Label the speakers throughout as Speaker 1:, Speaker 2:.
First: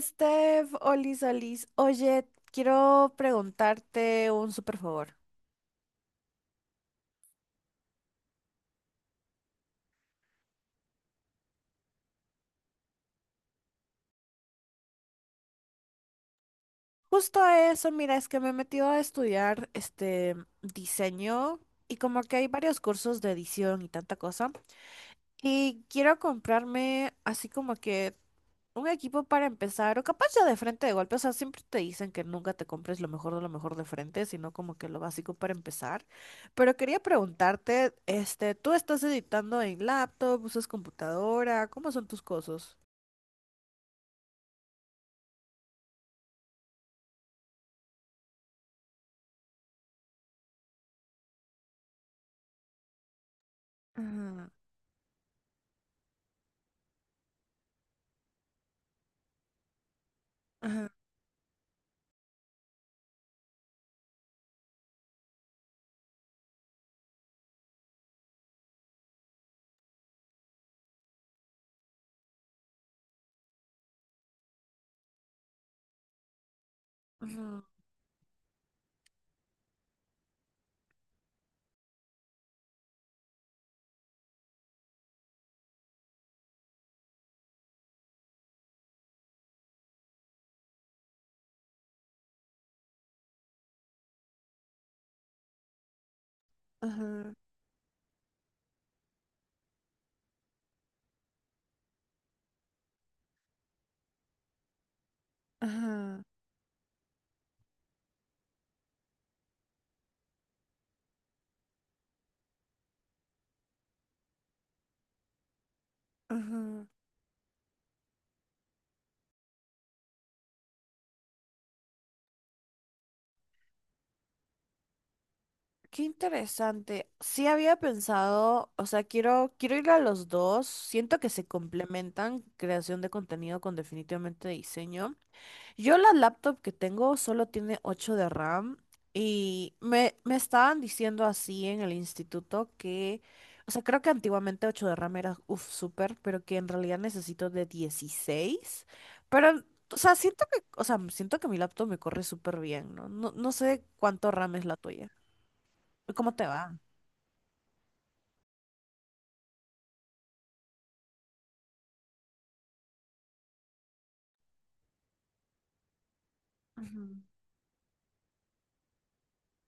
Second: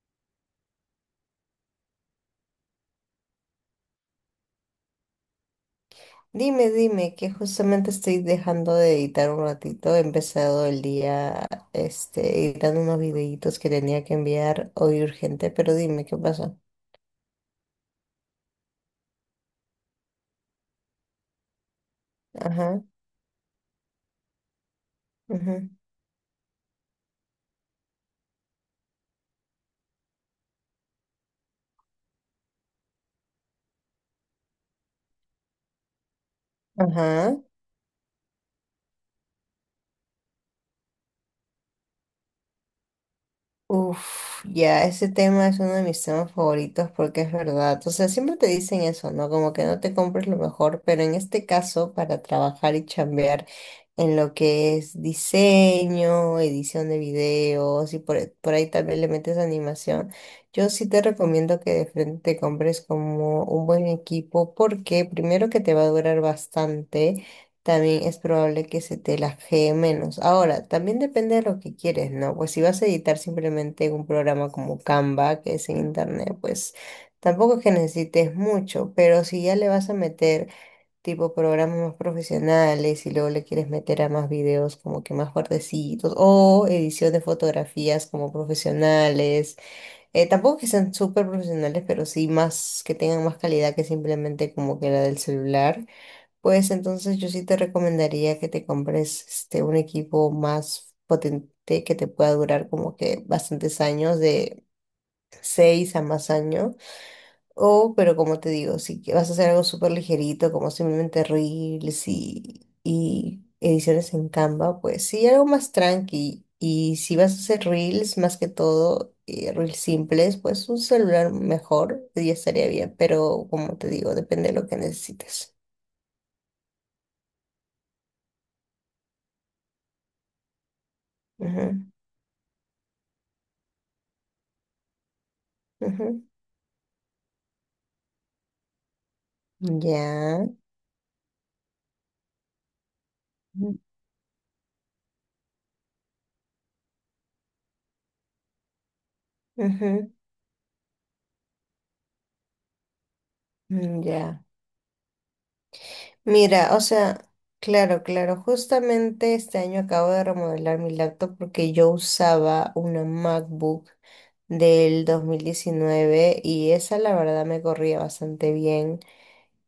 Speaker 1: Steph, Olis, Olis, oye, quiero preguntarte un súper favor.
Speaker 2: Dime, dime, que justamente estoy dejando de editar un ratito. He empezado el día, editando unos videitos que tenía que enviar hoy urgente, pero dime, ¿qué pasó?
Speaker 1: Justo eso, mira, es que me he metido a estudiar diseño y como que hay varios
Speaker 2: Ajá,
Speaker 1: cursos de edición y tanta cosa.
Speaker 2: ajá,
Speaker 1: Y quiero comprarme así como que un equipo para empezar, o capaz ya de frente de golpe, o sea, siempre te dicen que nunca te compres lo mejor de frente, sino como que lo básico para empezar. Pero quería
Speaker 2: ajá.
Speaker 1: preguntarte, ¿tú estás editando en laptop, usas computadora? ¿Cómo son tus cosas?
Speaker 2: Uf, ya, ese tema es uno de mis temas favoritos porque es verdad. O sea, siempre te dicen eso, ¿no? Como que no te compres lo mejor, pero en este caso, para trabajar y chambear en lo
Speaker 1: Ajá,
Speaker 2: que es diseño, edición de videos y por ahí también le metes animación, yo sí
Speaker 1: ajá,
Speaker 2: te recomiendo que de frente te compres como un buen equipo porque primero que te va a durar bastante, también es probable que se te lajee menos. Ahora, también depende de lo que quieres, ¿no? Pues si vas a editar simplemente en un programa como Canva, que es en internet, pues tampoco
Speaker 1: ajá,
Speaker 2: es que necesites mucho, pero si ya le vas a meter tipo programas más profesionales y luego le quieres meter a más videos como que más fuertecitos o edición de fotografías como profesionales, tampoco que sean súper profesionales, pero sí más que tengan más calidad que simplemente como que la del celular. Pues entonces yo
Speaker 1: ajá,
Speaker 2: sí te recomendaría que te compres un equipo más potente que te pueda durar como que bastantes años, de seis a
Speaker 1: ajá,
Speaker 2: más años. O, pero como te digo, si que vas a hacer algo súper ligerito, como simplemente reels y ediciones en Canva, pues sí, algo más tranqui.
Speaker 1: ajá.
Speaker 2: Y si vas a hacer reels, más que todo, reels simples, pues un celular mejor ya estaría bien. Pero como te digo, depende de lo que necesites.
Speaker 1: Qué interesante. Sí había pensado, o sea, quiero ir a los dos. Siento que se
Speaker 2: Ujú,
Speaker 1: complementan creación de contenido con definitivamente diseño. Yo la
Speaker 2: ujú.
Speaker 1: laptop que tengo solo tiene 8 de RAM y me
Speaker 2: Ya.
Speaker 1: estaban diciendo así en el instituto que, o
Speaker 2: Ujú.
Speaker 1: sea, creo que antiguamente 8 de RAM era, uff, súper, pero que en realidad necesito de dieciséis. Pero, o sea, siento que, o sea, siento que mi laptop me corre súper bien, ¿no? No, no sé cuánto
Speaker 2: Ya.
Speaker 1: RAM es la tuya. ¿Cómo te
Speaker 2: Mira,
Speaker 1: va?
Speaker 2: o sea, claro, claro, justamente este año acabo de remodelar mi laptop porque yo usaba una MacBook del 2019 y esa
Speaker 1: Ujú.
Speaker 2: la verdad me corría bastante bien.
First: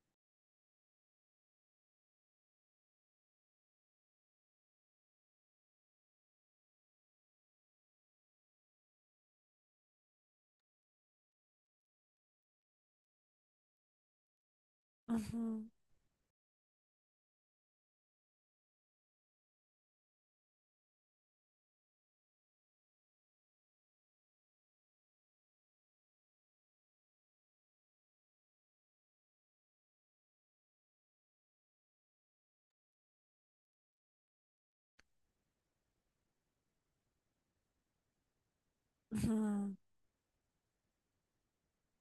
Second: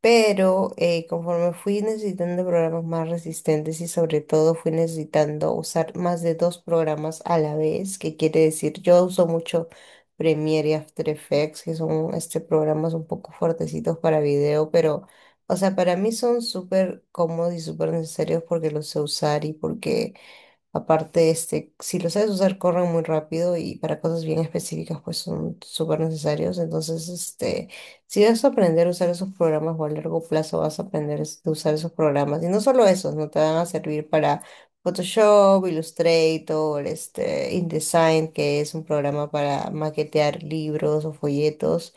Speaker 2: Pero conforme fui necesitando programas más resistentes y sobre todo fui necesitando usar más de dos programas a la vez, que quiere decir, yo uso mucho Premiere y After Effects, que son programas un poco fuertecitos para video, pero, o
Speaker 1: Ujú,
Speaker 2: sea, para mí son súper cómodos y súper necesarios porque los sé usar y porque aparte, si lo sabes usar, corren muy rápido y para cosas bien específicas, pues son súper necesarios. Entonces, si vas a aprender a usar esos programas o a largo plazo vas a aprender a usar esos programas. Y no solo esos, no te van a servir para Photoshop, Illustrator, InDesign, que es un programa para
Speaker 1: ujú,
Speaker 2: maquetear libros o folletos.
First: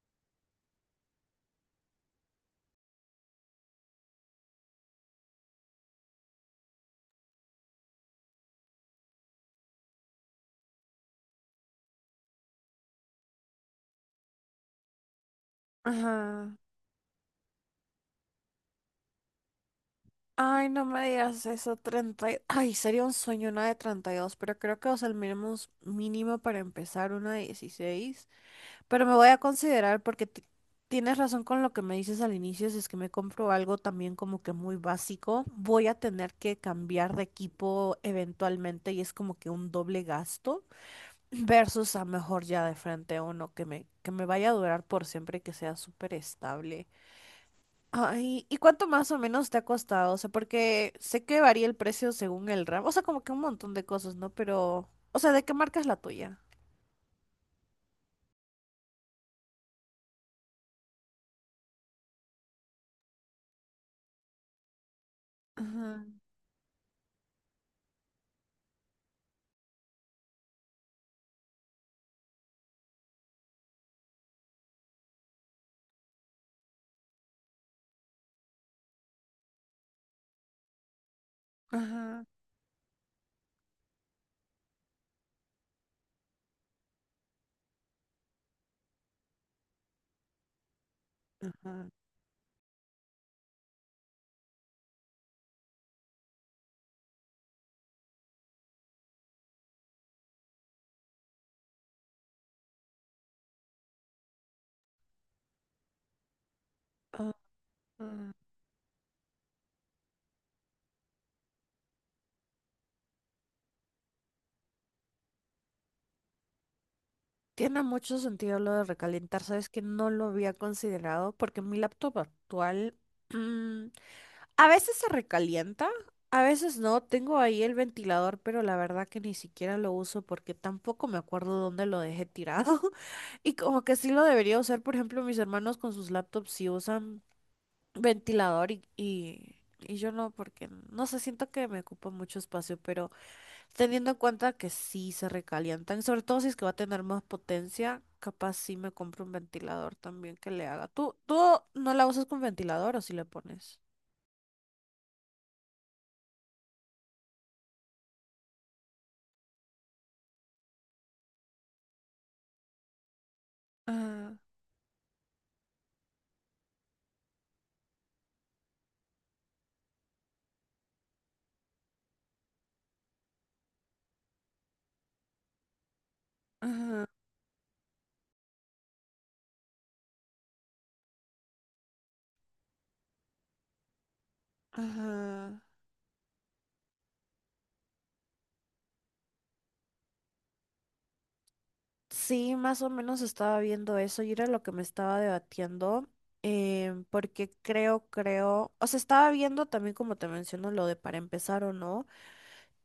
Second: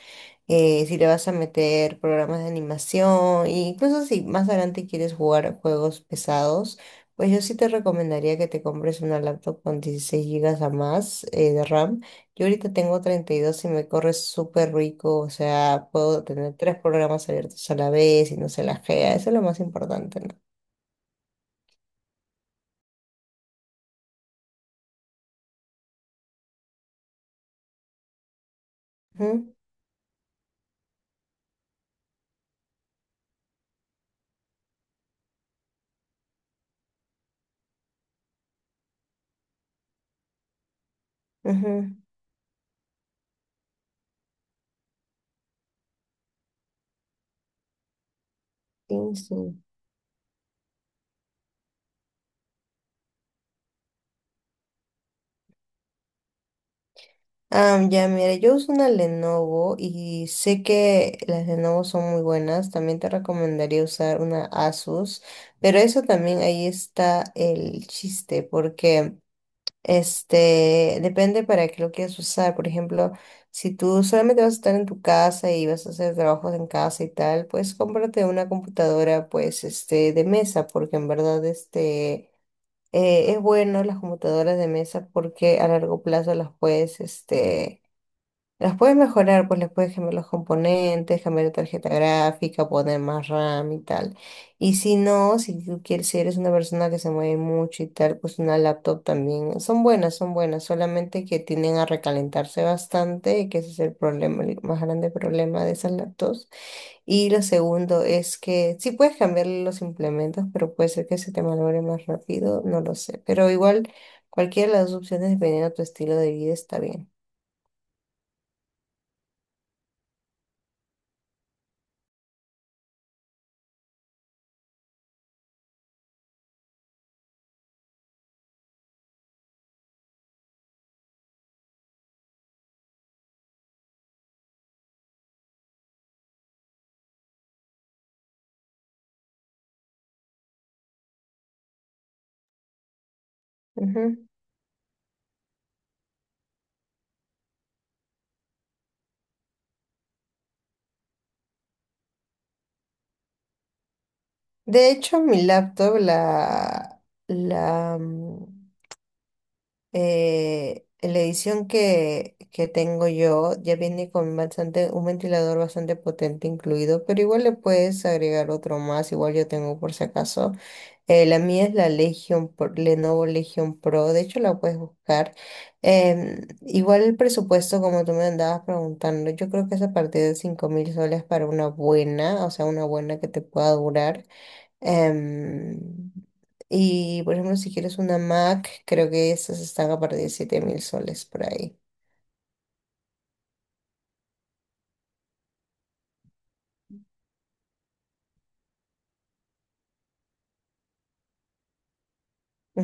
Speaker 2: Si le vas a meter programas de animación, e incluso si más adelante quieres jugar a juegos pesados, pues yo sí te recomendaría que te compres una laptop con 16 gigas a más, de RAM. Yo ahorita tengo 32 y dos y me corre súper rico, o sea, puedo tener
Speaker 1: ajá.
Speaker 2: tres programas abiertos a la vez y no se lajea, eso es lo más importante, ¿no?
Speaker 1: Ay, no me digas eso, 30. Y ay, sería un sueño una de 32, pero creo que, o sea, el mínimo, es- mínimo para empezar una de 16. Pero me voy a
Speaker 2: Ujú,
Speaker 1: considerar porque ti- tienes razón con lo que me dices al inicio, si es que me compro algo también como que muy básico, voy a tener que cambiar de equipo eventualmente y es como que un doble gasto versus
Speaker 2: ujú.
Speaker 1: a mejor ya de frente uno que me vaya a durar por siempre y que sea súper estable. Ay, ¿y cuánto
Speaker 2: Sí,
Speaker 1: más o menos te
Speaker 2: sí.
Speaker 1: ha costado? O sea, porque sé que varía el precio según el ramo. O sea, como que un montón de cosas, ¿no? Pero, o sea, ¿de qué marca es la tuya?
Speaker 2: Ah, ya, mira, yo uso una Lenovo y sé que las Lenovo son muy buenas. También te recomendaría usar una Asus, pero eso
Speaker 1: Ajá,
Speaker 2: también ahí está el chiste, porque depende para qué lo quieras usar. Por ejemplo, si tú solamente vas a estar en tu casa y vas a hacer trabajos en casa y tal, pues cómprate una computadora, pues, de mesa, porque en verdad,
Speaker 1: ajá,
Speaker 2: es bueno las computadoras de mesa porque a largo plazo las puedes, las puedes mejorar, pues les puedes cambiar los componentes, cambiar la
Speaker 1: ajá,
Speaker 2: tarjeta gráfica, poner más RAM y tal. Y si no, si tú quieres, si eres una persona que se mueve mucho y tal, pues una laptop también. Son buenas, solamente que tienden a recalentarse bastante, y que ese es el problema, el más grande problema de esas laptops. Y
Speaker 1: ajá.
Speaker 2: lo segundo es que sí puedes cambiar los implementos, pero puede ser que se te malogre más rápido, no lo sé. Pero igual, cualquiera de las dos opciones, dependiendo de tu estilo de vida, está bien.
Speaker 1: Tiene mucho sentido lo de recalentar, sabes que no lo había considerado porque mi laptop actual a veces se recalienta, a veces no. Tengo ahí el ventilador, pero la verdad que ni siquiera lo uso porque tampoco me acuerdo dónde lo dejé tirado. Y como que sí lo debería usar, por ejemplo, mis hermanos con sus laptops sí usan ventilador y yo no, porque no sé, siento que me ocupa mucho espacio, pero teniendo en
Speaker 2: Ujú.
Speaker 1: cuenta que sí se recalientan, sobre todo si es que va a tener más potencia, capaz sí me compro un ventilador también que le haga. ¿Tú no la usas con ventilador o si le pones?
Speaker 2: De hecho, mi laptop, la edición que tengo yo, ya viene con
Speaker 1: Ajá.
Speaker 2: bastante, un ventilador bastante potente incluido, pero igual le puedes agregar otro más, igual yo tengo por si acaso. La mía es la Lenovo Legion Pro, de hecho la puedes buscar. Igual
Speaker 1: Ajá,
Speaker 2: el presupuesto, como tú me andabas preguntando, yo creo que es a partir de 5000 soles para una buena, o sea, una buena que te pueda durar.
Speaker 1: ajá.
Speaker 2: Em, y por ejemplo, si quieres una Mac, creo que esas están a partir de 7000 soles por ahí.
Speaker 1: Sí, más o menos estaba viendo eso y era lo que me estaba debatiendo, porque creo, o sea, estaba viendo también como te menciono lo de para empezar o no,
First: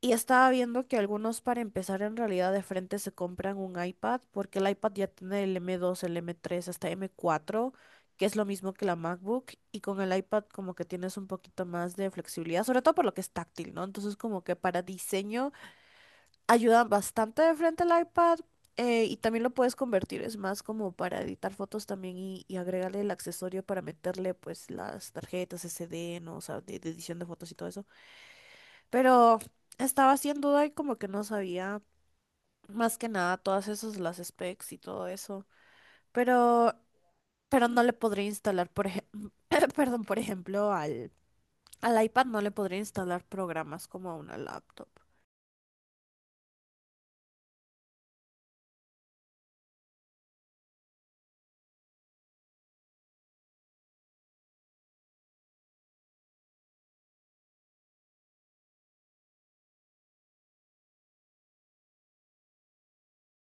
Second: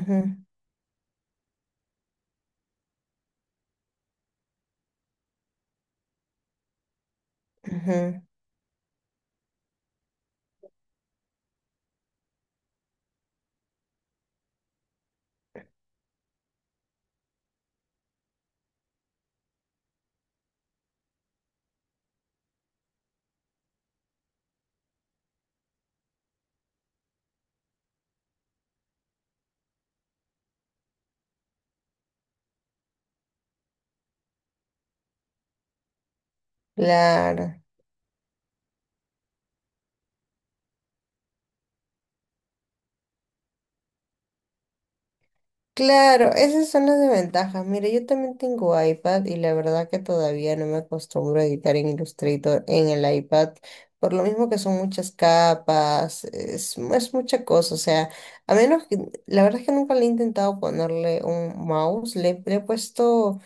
Speaker 1: y estaba viendo que algunos para empezar en realidad de frente se compran un iPad, porque el iPad ya tiene el m dos, el m tres, hasta m cuatro,
Speaker 2: ujú.
Speaker 1: que es lo mismo que la MacBook, y con el iPad como que tienes un poquito más de flexibilidad, sobre todo por lo que es táctil, ¿no? Entonces como que para diseño ayudan bastante de frente al iPad. Y también lo puedes convertir, es más como para editar fotos también y agregarle el accesorio para meterle pues las tarjetas SD, ¿no? O sea, de edición de fotos y todo eso. Pero estaba haciendo duda y como que no sabía más que nada todas esas, las specs y todo eso. Pero,
Speaker 2: Claro,
Speaker 1: pero no le podría instalar, por ejemplo, perdón, por ejemplo, al iPad no le podría instalar programas como a una laptop.
Speaker 2: claro, esas son las desventajas. Mira, yo también tengo iPad y la verdad que todavía no me acostumbro a editar en Illustrator en el iPad, por lo mismo que son muchas capas, es mucha cosa. O sea, a menos que, la verdad es que nunca le he intentado ponerle un mouse, le he puesto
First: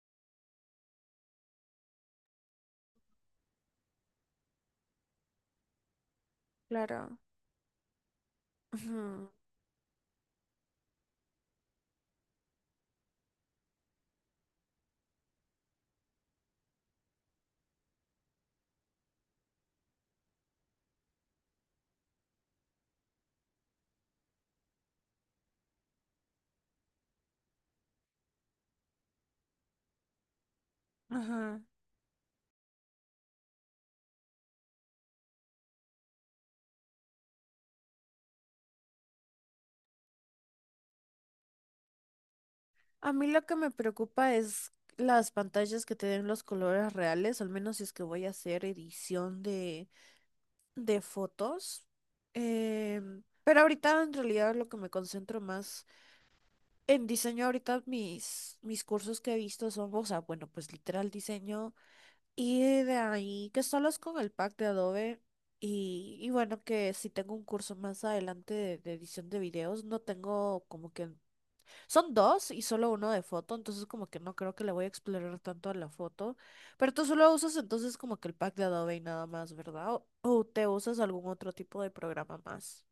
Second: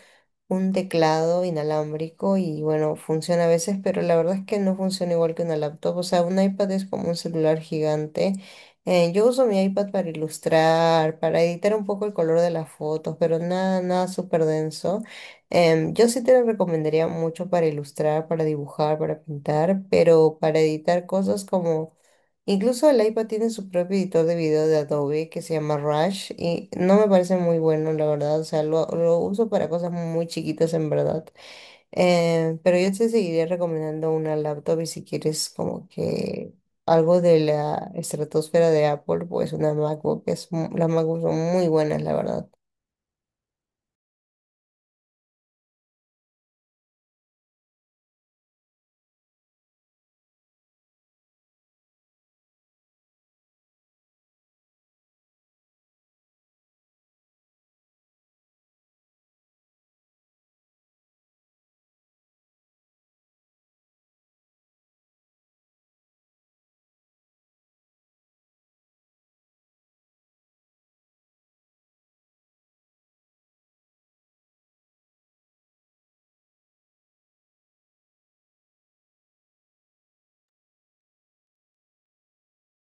Speaker 2: un teclado inalámbrico y bueno, funciona a veces, pero la verdad es que no funciona igual que una laptop. O sea, un iPad es como un
Speaker 1: Claro.
Speaker 2: celular gigante. Yo
Speaker 1: Ujú,
Speaker 2: uso mi iPad para ilustrar, para editar un poco el color de las fotos, pero nada, nada súper denso. Yo sí te lo recomendaría mucho para ilustrar, para dibujar, para pintar, pero para editar cosas como, incluso el iPad tiene su propio editor de video de Adobe que se llama Rush y no me parece muy bueno, la verdad. O sea, lo uso para cosas muy chiquitas en verdad.
Speaker 1: ajá.
Speaker 2: Pero yo te seguiría recomendando una laptop y si quieres como que algo de la estratosfera de Apple, pues una MacBook es, las MacBooks son muy buenas, la verdad.
Speaker 1: A mí lo que me preocupa es las pantallas que te den los colores reales, al menos si es que voy a hacer edición de fotos. Pero ahorita en realidad lo que me concentro más en diseño, ahorita mis cursos que he visto son, o sea, bueno, pues literal diseño y de ahí que solo es con el pack de Adobe. Y bueno, que si tengo un curso más adelante de edición de videos, no tengo como que son dos y solo uno de foto, entonces como que no creo que le voy a explorar tanto a la foto. Pero tú solo usas entonces como que el pack de Adobe y nada más, ¿verdad? ¿O te usas algún otro tipo de programa más?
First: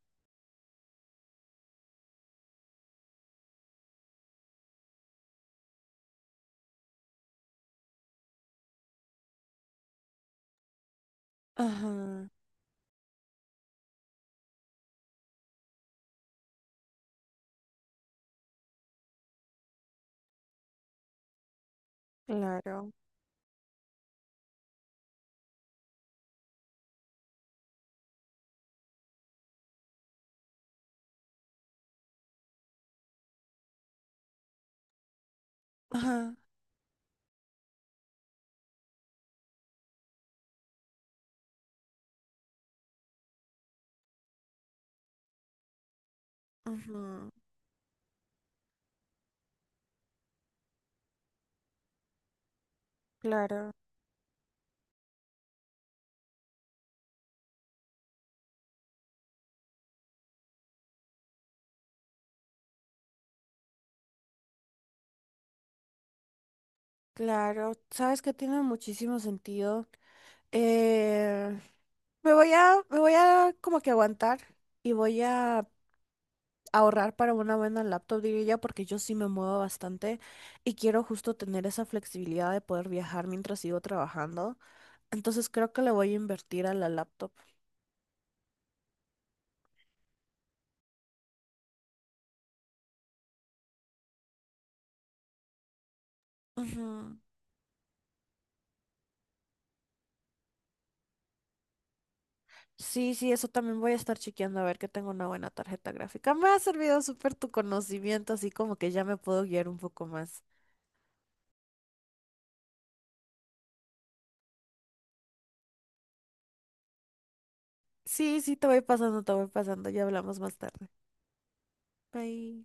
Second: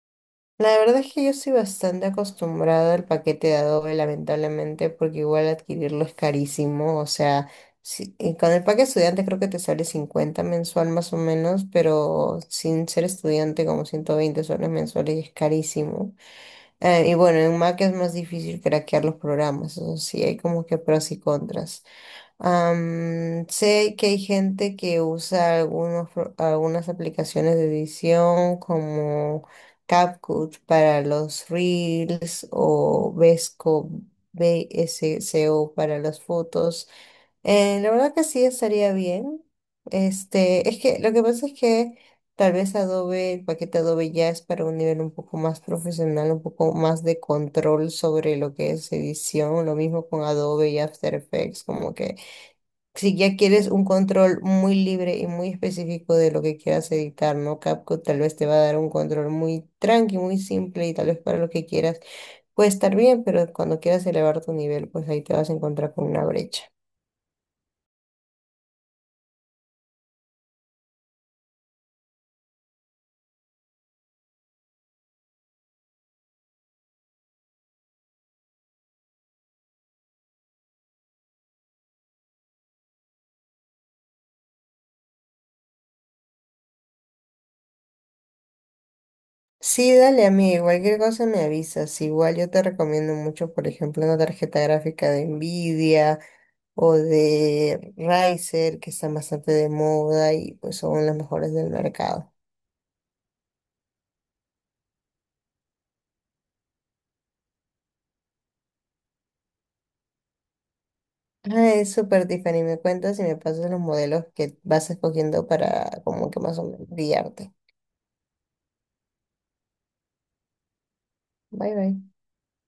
Speaker 2: La verdad es que yo estoy bastante acostumbrada al paquete de Adobe, lamentablemente, porque igual adquirirlo es carísimo. O sea, y con el paquete estudiante creo que te sale 50 mensual más o menos,
Speaker 1: Ajá,
Speaker 2: pero sin ser estudiante como 120 soles mensuales y es carísimo. Y bueno, en Mac es más difícil craquear los programas, eso sí, hay como que pros y contras.
Speaker 1: claro.
Speaker 2: Sé que hay gente que usa algunos, algunas aplicaciones de edición como CapCut para los Reels o Vesco, VSCO para las
Speaker 1: Ajá,
Speaker 2: fotos. La verdad que sí estaría bien. Es que lo que pasa es que tal vez Adobe, el paquete Adobe ya es para un nivel un poco más profesional, un poco más de
Speaker 1: ujú.
Speaker 2: control sobre lo que es edición. Lo mismo con Adobe y After Effects, como que si ya quieres
Speaker 1: Claro,
Speaker 2: un control muy libre y muy específico de lo que quieras editar, ¿no? CapCut tal vez te va a dar un control muy tranqui, muy simple y tal vez para lo que quieras puede estar bien, pero cuando quieras elevar tu nivel, pues ahí te vas a encontrar con una brecha.
Speaker 1: claro. Sabes que tiene muchísimo sentido. Eh, me voy a como que aguantar y voy a ahorrar para una buena laptop, diría yo, porque yo sí me muevo bastante y quiero justo tener esa flexibilidad de poder viajar mientras sigo trabajando. Entonces creo que le voy a invertir a la laptop.
Speaker 2: Sí, dale amigo, cualquier cosa me avisas. Igual yo te recomiendo mucho, por ejemplo, una tarjeta gráfica de Nvidia o
Speaker 1: Ujú.
Speaker 2: de Razer, que están bastante de moda y pues son las mejores del mercado.
Speaker 1: Sí, sí, eso también voy a estar chequeando a ver que tengo una buena tarjeta gráfica. Me ha servido súper tu conocimiento, así como que ya me puedo guiar un poco más.
Speaker 2: Ah, es súper Tiffany, me cuentas y me pasas los modelos que vas escogiendo para como que más o menos guiarte.
Speaker 1: Sí, sí, te voy pasando. Ya hablamos más tarde.
Speaker 2: Bye bye.
Speaker 1: Bye.